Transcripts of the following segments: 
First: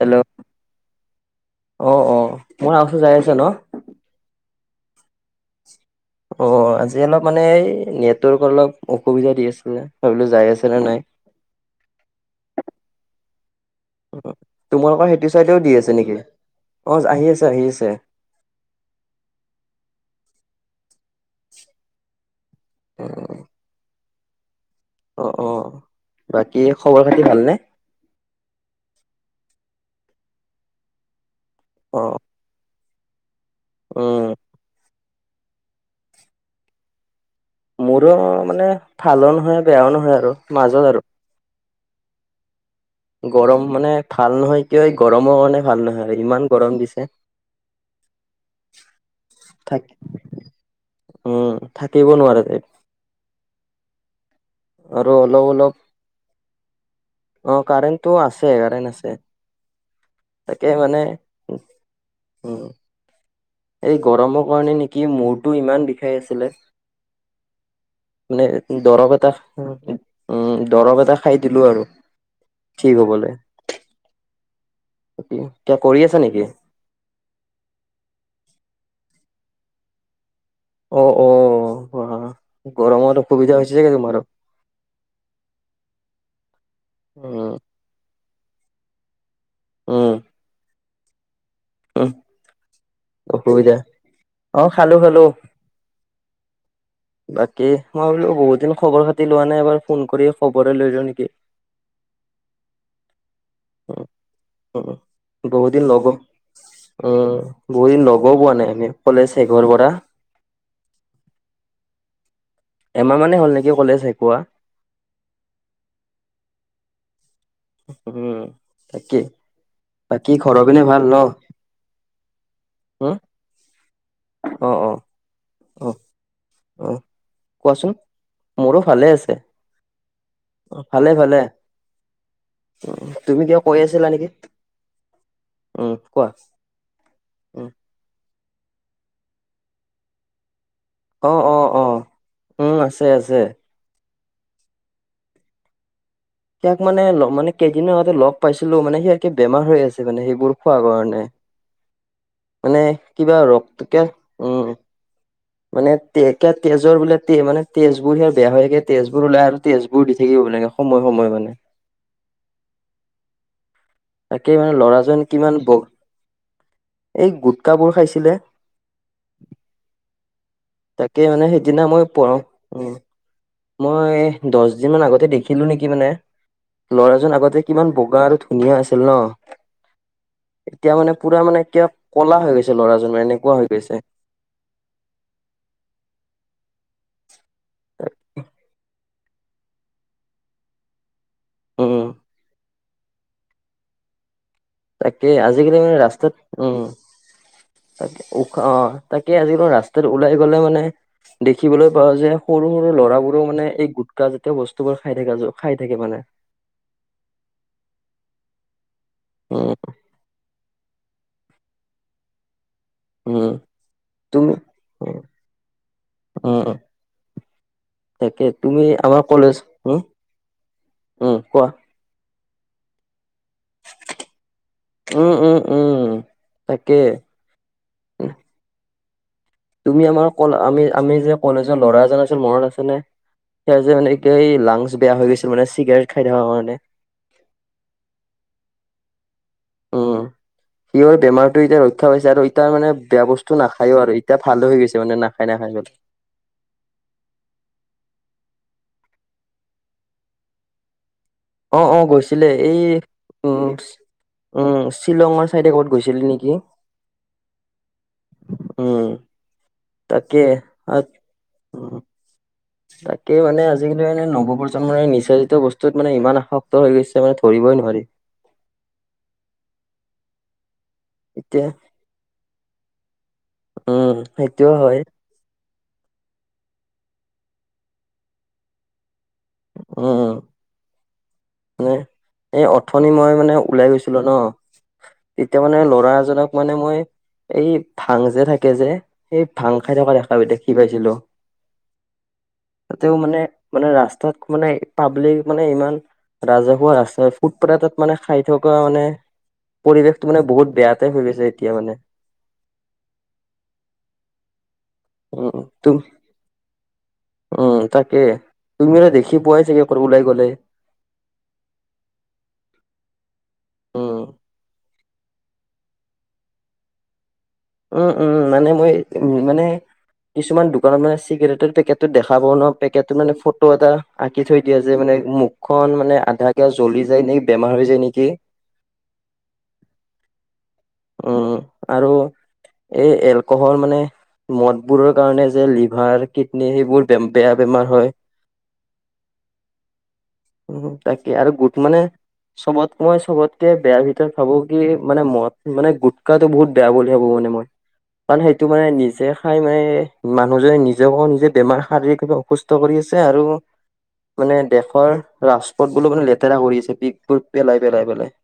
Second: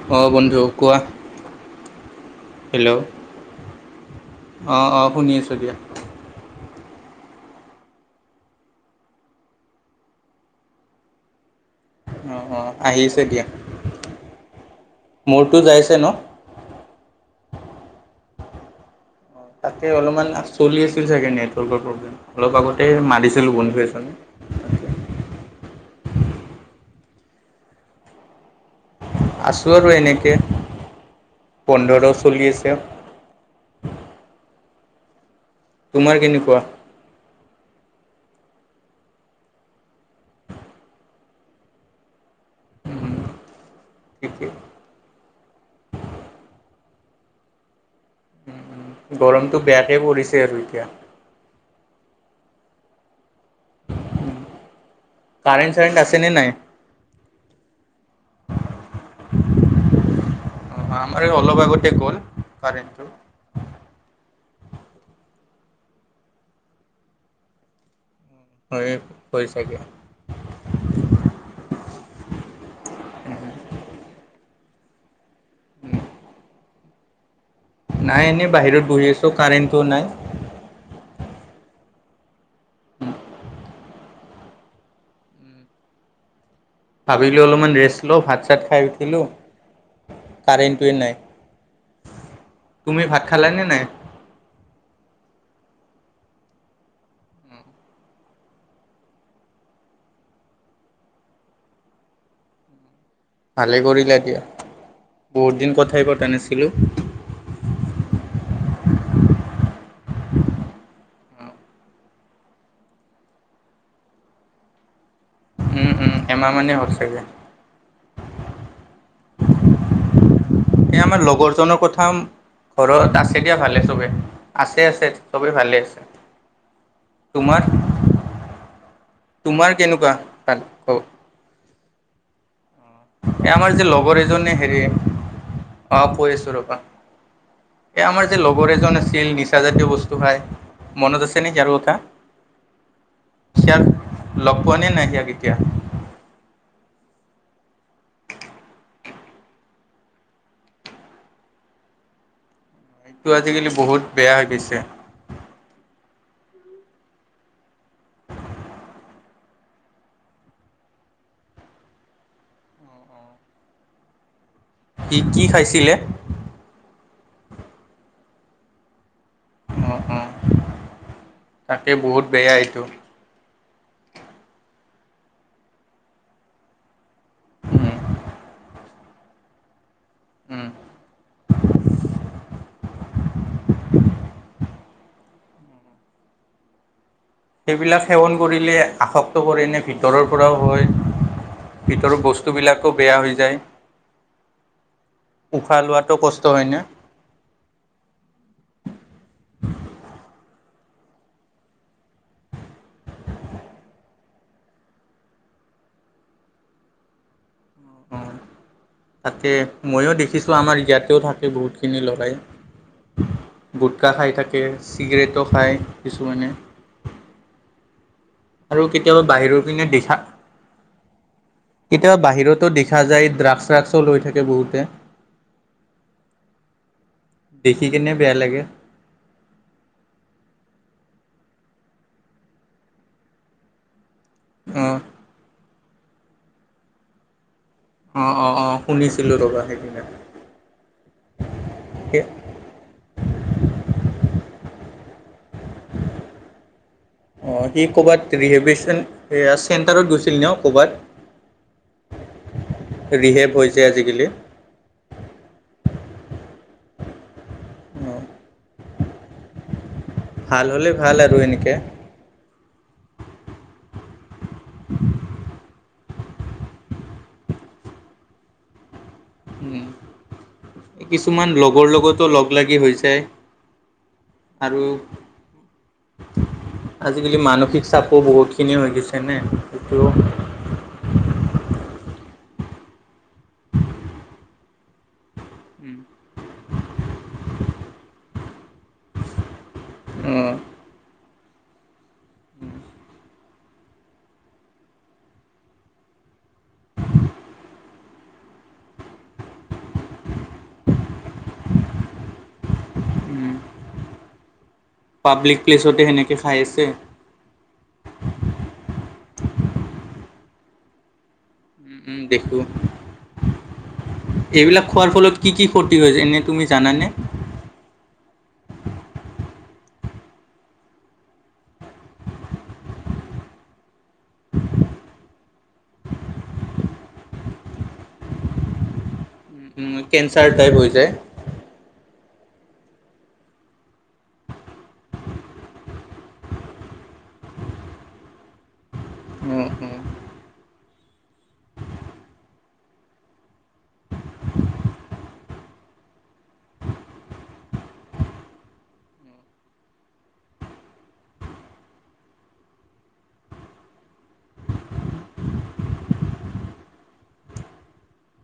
Hello অ বন্ধু কোৱা। অ অ, মই হেল্ল' আচো যাই আছে ন। অঁ অঁ শুনি আছোঁ দিয়া। অ আজি অলপ মানে এই নেটৱৰ্ক অলপ অসুবিধা দি আছিলে, ভাবিলো যাই আছে নে নাই। [inaudible] অ অ আহিছে দিয়া। তোমালোকৰ সেইটো মোৰতো চাইতেও দি যাইছে আছে ন নেকি? অ আহি আছে। আহি আছে। তাকে অলপমান চলি আছিল চাগে নেটৱৰ্কৰ প্ৰব্লেম, অলপ আগতে মাৰিছিলো বন্ধু এজনক। তা [unintelligible] অ অ, বাকী খবৰ খাতি ভালনে? আছোঁ আৰু এনেকে অ পোন্ধৰ চলি আছে। উম। তোমাৰ কেনেকুৱা? মোৰো মানে ভালো নহয়, বেয়াও নহয় আৰু মাজত আৰু। গৰম মানে ভাল ঠিকেই নহয়, কিয় হয় গৰম,। গৰমৰ কাৰণে ভাল নহয় আৰু ইমান গৰম দিছে। গৰমটো থাক বেয়াকে পৰিছে আৰু এতিয়া। উম থাকিব নোৱাৰা যাই। [inaudible] আৰু অলপ কাৰেণ্ট অলপ চাৰেণ্ট আছেনে নাই অ কাৰেণ্টটো আছে কাৰেণ্ট আছে। তাকে মানে আমাৰ অলপ আগতে গ'ল উম। কাৰেণ্টটো এই গৰমৰ কাৰণে নেকি মূৰটো ইমান বিষাই আছিলে। মানে হৈ দৰৱ এটা হৈ উ দৰৱ এটা খাই দিলো আৰু কি হ'বলে। চাগে ক কৰি আছা নেকি? নাই এনেই বাহিৰত বহি আছোঁ কাৰেণ্টো নাই। অ অ অ গৰমত অসুবিধা হৈছোগে তোমাৰ। ভাবিলো অলপমান ৰেষ্ট লওঁ ভাত চাত খাই উঠিলো। উ। [unintelligible] উম তুমি ভাত খালানে অসুবিধা নাই? অ খালো খালো। [inaudible] বাকী মই বোলো বহুত দিন খবৰ খাতি লোৱা নাই এবাৰ ফোন কৰি খবৰে লৈলো নেকি? [unintelligible] ভালে উম কৰিলে উম এতিয়া। বহুত দিন লগ উম বহুত দিন লগৰ পোৱা নাই। কলেজেঘৰ পৰা। এমাহ মানে হ'ল নেকি কলেজ এক কা। এমাহমানেই হ'ল চাগৈ উম তাকেই এ আমাৰ লগৰজনৰ কথা ঘৰত উম, আছে দিয়া ভালে চবে। অ', আছে অ', আছে চবেই ভালে অ', আছে। অ তোমাৰ কোৱাচোন মোৰো ভালে। তোমাৰ কেনেকুৱা ভাল অ খবৰ? ভালে ভালে। তুমি এই কিবা আমাৰ কৈ যে আছিলা লগৰ নেকি? এজনে হেৰি। উম, অ কোৱা পেশৰপা উম, এই আমাৰ। লগৰ এজন আছিল নিচা জাতীয় বস্তু খাই। মনত আছে অ', ন অ', যাৰ কথা অ'। উম, আছে আছে। ইয়াৰ। লগ পোৱা নে নাই ইিয়াক এতিয়া। ইাক মানে মানে কেইদনৰ আগতে লগ পাইছিলো মানে সিে বেমাৰ হৈ আছে মানে সেইবোৰ খোৱা কাৰণে। মানে সেইটো কিবা আজিকালি বহুত ৰক্ত বেয়া হৈ উম গৈছে। মানে তে তেজৰ বোলে তে মানে তেজবোৰ স বেয়া হৈ থাকে তেজ বোৰ ওলাই আৰু তেজবোৰ দি থাকিব লাগে সময় [unintelligible] সময় মানে। তাকে মানে সি ল'ৰাজন কি কিমান ব খাইছিলে? এই গুটকাবোৰ খাইছিলে অঁ অঁ তাকে মানে সেইদিনা তাকে মই বহুত পঢ়ো বেয়া এইটো উম মই দহ দিন মান আগতে দেখিলো নেকি মানে ল'ৰা আগতে কিমান উম, বগা আৰু ধুনীয়া আছিল উম। ন এতিয়া মানে পুৰা মানে এ কলা হৈ গৈছে ল'ৰাজনৰ এনেকুৱা হৈ গৈছে সেইবিলাক সেৱন কৰিলে আসক্ত কৰে ন ভিতৰৰ পৰাও হয় উম ভিতৰ বস্তুবিলাকো বেয়া হৈ যায়। তাকে আজিকালি উশাহ মানে লোৱাটো কষ্ট ৰাস্তাত উম হয়নে? তাকে উশ অ তাকে আজিক ৰাস্তাত ওলাই গ'লে মানে দেখিবলৈ পাওঁ যে সৰু সৰু ল'ৰাবোৰো মানে এই গুটখা জাতীয় বস্তু বোৰ খাই থাক খাই থাক [unintelligible] থে মানে [unintelligible] অঁ অঁ তাকে উম ময়ো দেখিছোঁ আমাৰ ইয়াতেও থাকে বহুতখিনি ল'ৰাই উম গুটকাা খাই তুমি থাকে উম চিগৰেটো খায় কিছুমানে [inaudible] তাকে তুমি আৰু কেতিয়াবা আমাৰ কলেজ বাহিৰৰ পিনে উম দেখা উম কোৱা কেতিয়াবা বাহিৰতো দেখা যায় ড্ৰাগছ চ্ৰাগসো লৈ থাকে বহুতে উম, উম, উম, তাকে দেখি কিনে পেয়া লাগ্গা তুমি আমাৰ ক আমি আমি যে কলেজৰ ল'ৰা এজন আছিল মণ আছেনেে স যে ম এ এই অ লাংচ বেয়া হৈ গৈছিল মানে চিগাৰেট খাই থকা কাৰণে অ অ অ শুনিছো উম সি বেমাৰটো এতিয়া ৰক্ষা পাইছে আৰু ই তাৰ মানে বেয়া বস্তু নাখায়ও আৰু এতিয়া ভালো হৈ গৈছে মানে নাখায় নাখায় বলে অঁ সি ক'ৰবাত ৰিহেভেশ্যন সেয়া চেণ্টাৰত গৈছিল ন ক'ৰবাত অ অ গৈছিলে এই উ ৰিহেব হৈছে আজিকালি উম শ্বিলঙৰ চাইডে ক'ত গৈছিলি নেকি অ উম তাকে ভাল হ'লে ভাল আৰু এনেকে উম তাকে মানে আজিকালি এ নৱপ্ৰজন্মৰ নিচাৰিত বস্তু ত মানে ইমান আসক্ত হৈ গৈছে মানে ধৰিবই নোৱাৰি কিছুমান এতিয়া লগৰ লগতো লগ লাগি হৈছে উম সেইটোয়ও হয় আজিকালি মানসিক চাপো বহুত খিনি হৈ গৈছে। যেনে কিটো। উম, মানে এই অথনি মই মানে ওলাই গৈছিলো ন। তেতিয়া মানে ল'ৰা এজনক মানে মই - এই ভাং যে থাকে যে সেই ভাং খাই থকা দেখা অ' দেখি পাইছিলো। ততেও মানে মানে ৰাস্তাত মানে পাব্লিক মানে ইমান ৰাজহুৱা আ ফুটপ তাত মানে খাই থকা মানে পৰিৱেশটো মানে বহুত বেয়াতোই হৈ গৈছে এতিয়া মানে [inaudible] উম, পাব্লিক উম, তুম প্লেছতে সেনেকে খাই আছে উম তাকে তুমি অলে দেখি পোৱাই চাগে' ওলাই গলে উম, দেখো উম, এইবিলাক খোৱাৰ ফলত কি কি ক্ষতি হৈছে এনেই তুমি জানানে উম উম মানে মই উ মানে কিছুমান দোকানত মানে চিগাৰেটৰ পেকেট দেখা পা ন পেকেটত মানে ফটো এটা আঁকি থৈ দিয়া যে মানে [unintelligible] মুখখন মানে আধা কিয়া জ্বলি যায় এ বেমাৰ হৈ যায় নেকি কেন্ঞ্চাৰ টাইপ হৈ যায় উম আৰু এই এলকহল মানে মদ বোৰৰ কাৰণে যে লিভাৰ কিডনী সেইবোৰে বেয়া বেমাৰ হয় উম, উম। উ তাকে আৰু গোট মানে চবত মই চবতকে বেয়াৰ ভিতৰত ভাবো কি মানে মদ মানে গুটখাতটো বহুত বেয়া বুলি ভাবো মানে মই কাৰণ সেইটো মানে নিজে খাই মানে মানুহজনে নিজেক নিজে বেমাৰ শাৰীৰিকভাৱে অসুস্থ কৰি আছে আৰু মানে দেশৰ ৰাজপথ বোলো মানে লেতেৰা কৰি আছে পিকবোৰ পেলাই পেলাই পেলাই [inaudible]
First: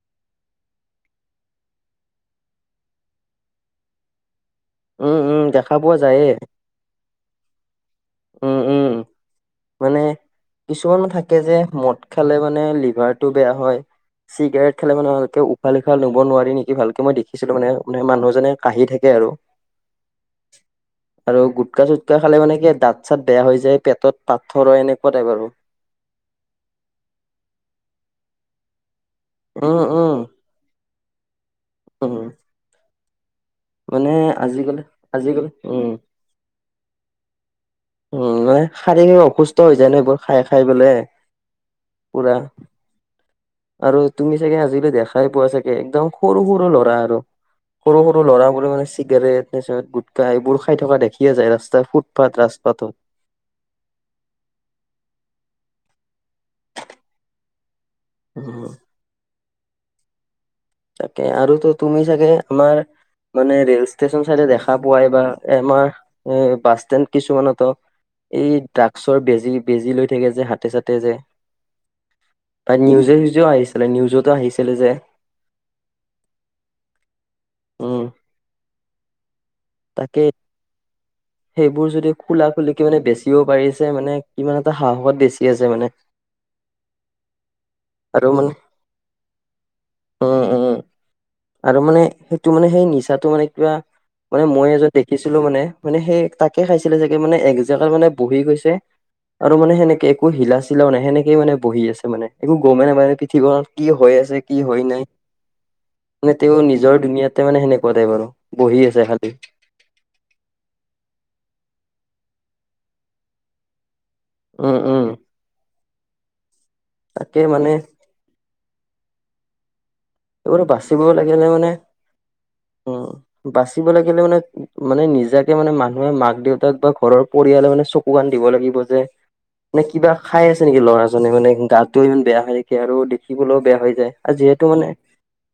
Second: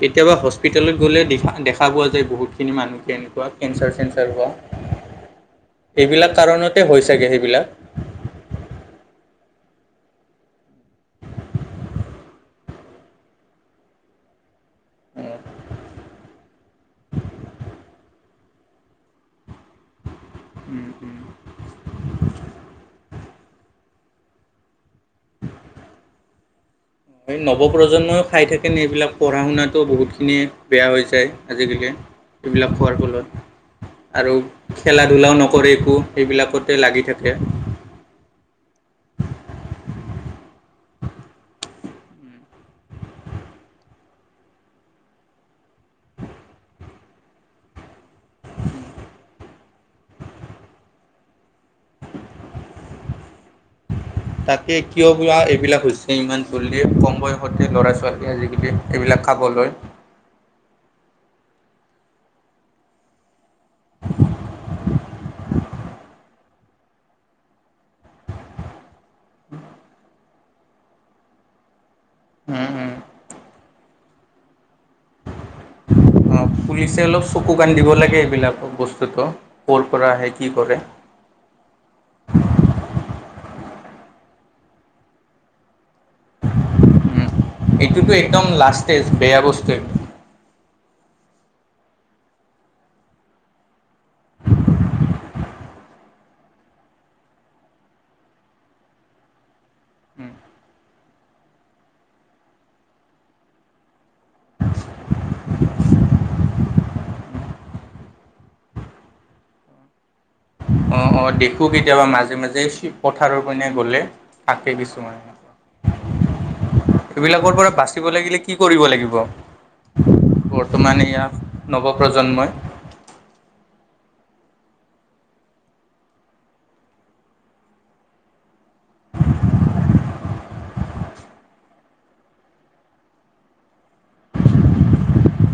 কেতিয়াবা হস্পিতেলত গ'লে দো দেখা পোৱা যায় বহুতখিনি মানুহ কেনেকুৱা কেঞ্চাৰ চেঞ্চাৰ হোৱা। উম উম দেখা পোৱা যায়ে এইবিলাক কাৰণতে হৈ চাগে সেইবিলাক উম উম মানে কিছুমানো থাকে যে মদ খালে মানে লিভাৰটো বেয়া হয় চিগাৰেট খে মানে উশাহ উম, নিশাহ লব নোৱাৰি নেকি ভালকে মই দেখিছিলো মানে মানুহজনে কাঁহি থাকে আৰু উম। উম। গুটকা চুটকা খালে মানে কি দাঁত ছাত বেয়া হৈ যায় পেটত পাথৰ হয় এনেকুৱাতোই বাৰু নৱপ্ৰজন্মইও খাই থাকেনে এইবিলাক পঢ়া উম শুনাাতটো উম বহুতখিনি বেয়া হৈ যায় আজিকালি উম এইবিলাক খোৱাৰ ফলত মানে আৰু আজিকালি খেলা ধূলাও আজিকালি নকৰে উম একো সেইবিলাকতে লাগি থাকে উম নে শাৰীৰিক অসুস্থ হৈ যায় ন এইবোৰ খাই খাই বোলে পুৰা আৰু তুমি চাগে আজিলৈ দেখাই পোৱা চাগে একদম সৰু সৰু ল'ৰা আৰু সৰু সৰু ল'ৰাবোৰে মানে চিগাৰেট নিচ গুটকা এইবোৰ খাই থকা দেখিয়ে যায় ৰাস্তাই ফুটপাথ ৰাস্তাটো [inaudible] তাকে কিয় বাোৱা এইবিলাক হৈছে ইমান চলে কম বয়সতে ল'ৰা ছোৱাল ছোৱালী উম আজিকালি এইবিলাক খাবলৈ তাকে আৰুতো তুমি চাগে আমাৰ মানে ৰেল ষ্টেচন চাইডে দেখা পোৱাই বা আমাৰ এ বাছ ষ্টেণ্ড কিছুমানতো এই ড্ৰাগছৰ বেজী বেজী লৈ থাকে যে হাতে চাতে যে উম তাত উম নিউজে নিউজেও আহিছিলে নিউজতো আহিছিলে যে অ পুলিচে অলপ চকু কাণ দিব উম লাগে এইবিলাক বস্তুতটো তাকে সেইবোৰ যদি খোলা খুলিকে মানে বেছি ও পাৰিছে মানে কিমান এটা সাহসত বেছি আছে মানে উম এইটোতো আৰু একদম মানে লাষ্টেজ বেয়া বস্তু একটো উম উম আৰু মানে সেইটো মানে সেই নিচাটো মানে কিবা মানে মই এয দেখিছিলো মানে মানে সেই তাকে খাইছিলে চাগে মানে একজেগা মানে বহি গৈছে আৰু মানে সেনেকে একো হিলা চিলাও নাই সেনেকে মানে বহি আছে মানে একো গমে নাপাইায়ে পৃথিৱত কি হয় ছে কি হয় নাই মানে তেওঁ নিজৰ দুুনীয়াতে মানে সেনেকুৱাতোই বাৰু বহি আছে শান্তিত অঁ অঁ দেখোঁ কেতিয়াবা মাজে মাজে পথাৰৰ পিনে গ'লে থাকে উম উম কিছুমান তাকে এইবিলাকৰ মানে পৰা বাচিব লাগিলে কি কৰিব লাগিব এইবোৰো বৰ্তমান বাচিব এয়া লাগিলে মানে নৱপ্ৰজন্মই উম বাচিব লাগে মানে মানে নিজাকে মানে মানুহে মাক দেউতাক বা ঘৰৰ পৰিয়ালে মানে চকু কাণ দিব লাগিব যে মানে কিবা খাই আছে নেকি ল'ৰাজনে মানে গাটোও ইমান বেয়া হৈ থাকে আৰু দেখিবলৈও বেয়া হৈ যায় আজি যিহেতু মানে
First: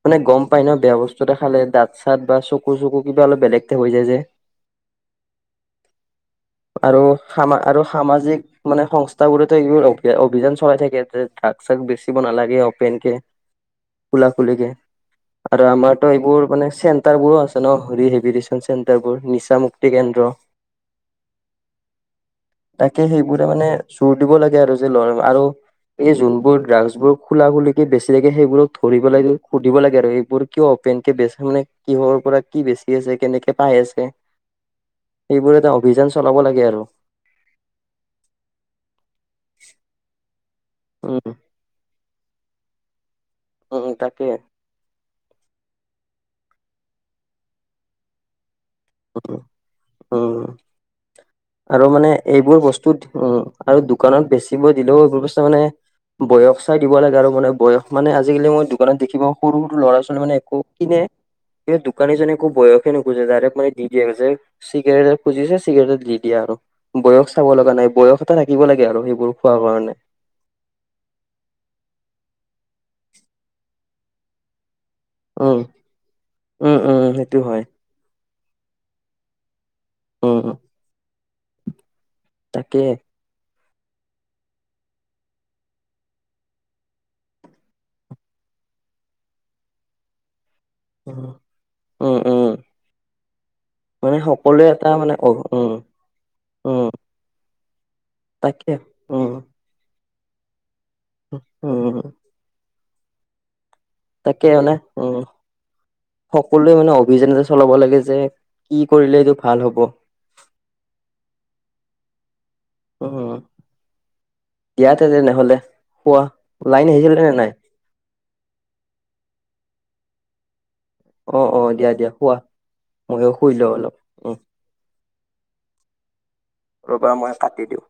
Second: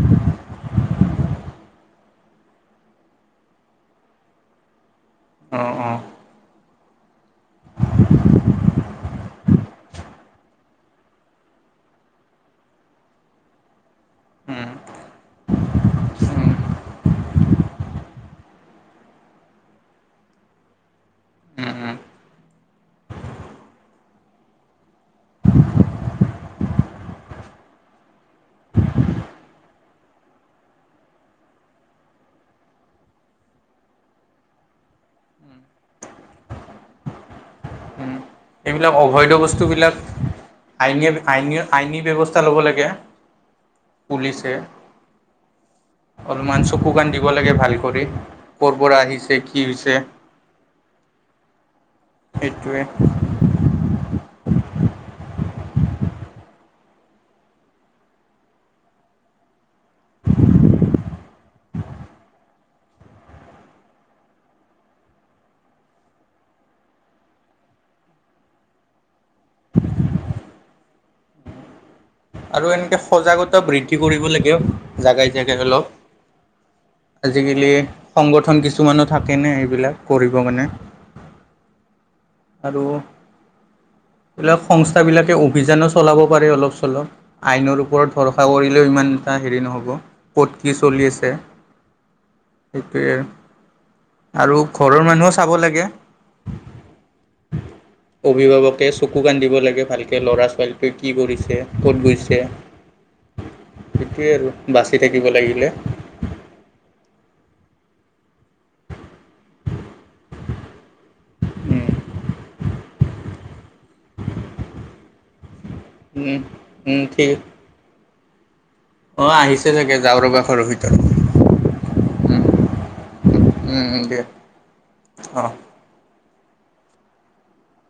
মানে গম পাই ন বেয়া বস্তু এটা খালে দাঁত চত বা চকুৰ চকু কিবা অলপ বেলেগ টাইপ হৈ যায় যে [inaudible] অঁ অঁ আৰু সা আৰু সামাজিক মানে সংস্থা বোৰতো এইবোৰ অভিযান চলাই থাকে তাত চাক বেচিব নালাগে অপেন কে খোলা খুলি কে উম আৰু আমাৰতো উম এইবোৰ মানে চেণ্টাৰ বোৰো আছে ন ৰিহেভিচন চেণ্টাৰ বোৰ নিচা মুক্তি কেন্দ্ৰ দ উম তাকে সেইবোৰে মানে চোৰ দিব লাগে আৰু যে ল আৰু এই যোনবোৰ ড্ৰাগছ বোৰ খোলা খলকে বেছি লাগে সেইবোৰক ধৰিবাই সুধিব লাগে আৰু এইবোৰ কিয়পেনকে বে মানে কিহৰ পৰা কি বেছি আছে কেনেকে পাই সবোৰ এটা অভিযান চলাব লাগে আৰু এইবিলাক অবৈধ বস্তুবিলাকন উম আইনী ব্যৱস্থা ল'ব লাগে উম তাকে পুলিচে অলপমান চকু কাণ দিব লাগে ভাল কৰি ক'ৰ পৰা আহিছে উম কি হৈছে উম আৰু মানে এইবোৰ সেইটোৱে বস্তুত উ আৰু দোকানত বেচিব দিলেও এইবোৰ বস্তু মানে বয়স চাই দিব লাগে আৰু মানে বয়স মানে আজিকালি মই দোকানত দেখিবা সৰু সৰু ল'ৰা ছোৱালী মানে একো কিনে স দোকানীজনে একো বয়সে নুখুজছে ডাইৰেক্ মানে দি দিয়ছে চিগাৰেটত খুজিছে চিগাৰেট দি দি দিয়া আৰু বয়স চাব লগা নাই বয়স এটা থাকিব লাগে আৰু সেইবোৰ খোৱাৰ কাৰণে [inaudible] আৰু এনেকে সজাগতা বৃদ্ধি কৰিব লাগে জাগাই জেগাই উম অলপ উম উম সেইটো হয় আজিকালি সংগঠন কিছুমানো থাকেনে এইবিলাক কৰিব উম উম মানে আৰু তাকে এইবিলাক সংস্থাবিলাকে অভিযানো চলাব পাৰে অলপ চলপ আইনৰ ওপৰত ভৰষা কৰিলেও ইমান এটা হেৰি নহ'ব ক'ত কি চলি উম আছে উম উম সেইটোৱে মানে আৰু সকলোৱে এটা ঘৰৰ মানে অ মানুহো চাব উম লাগে উম তাকে অভিভাৱকে চকু উম কান্দিব লাগে ভালকে ল'ৰা ছোৱালীটোৱে কি কৰিছে ক'ত উম গৈছে সেইটোৱে আৰু তাকে মানে বাচি উ থাকিব লাগিলে সকলোৱে মানে অভিযান এটা চলাব লাগে যে কি কৰিলে এইটো ভাল হ'ব উম, উম দিয়া তেনেহলে কোৱা উম, লাইন আহিছিলে নে নাই অ আহিছে চাগে যাওঁ ৰবা ঘৰৰ ভিতৰত অ অ দিয়া দিয়া শোৱা উম, ময়ো শুই লওঁ অলপ উম, দিয়া অ অঁ ৰবা মই কাটি দিওঁ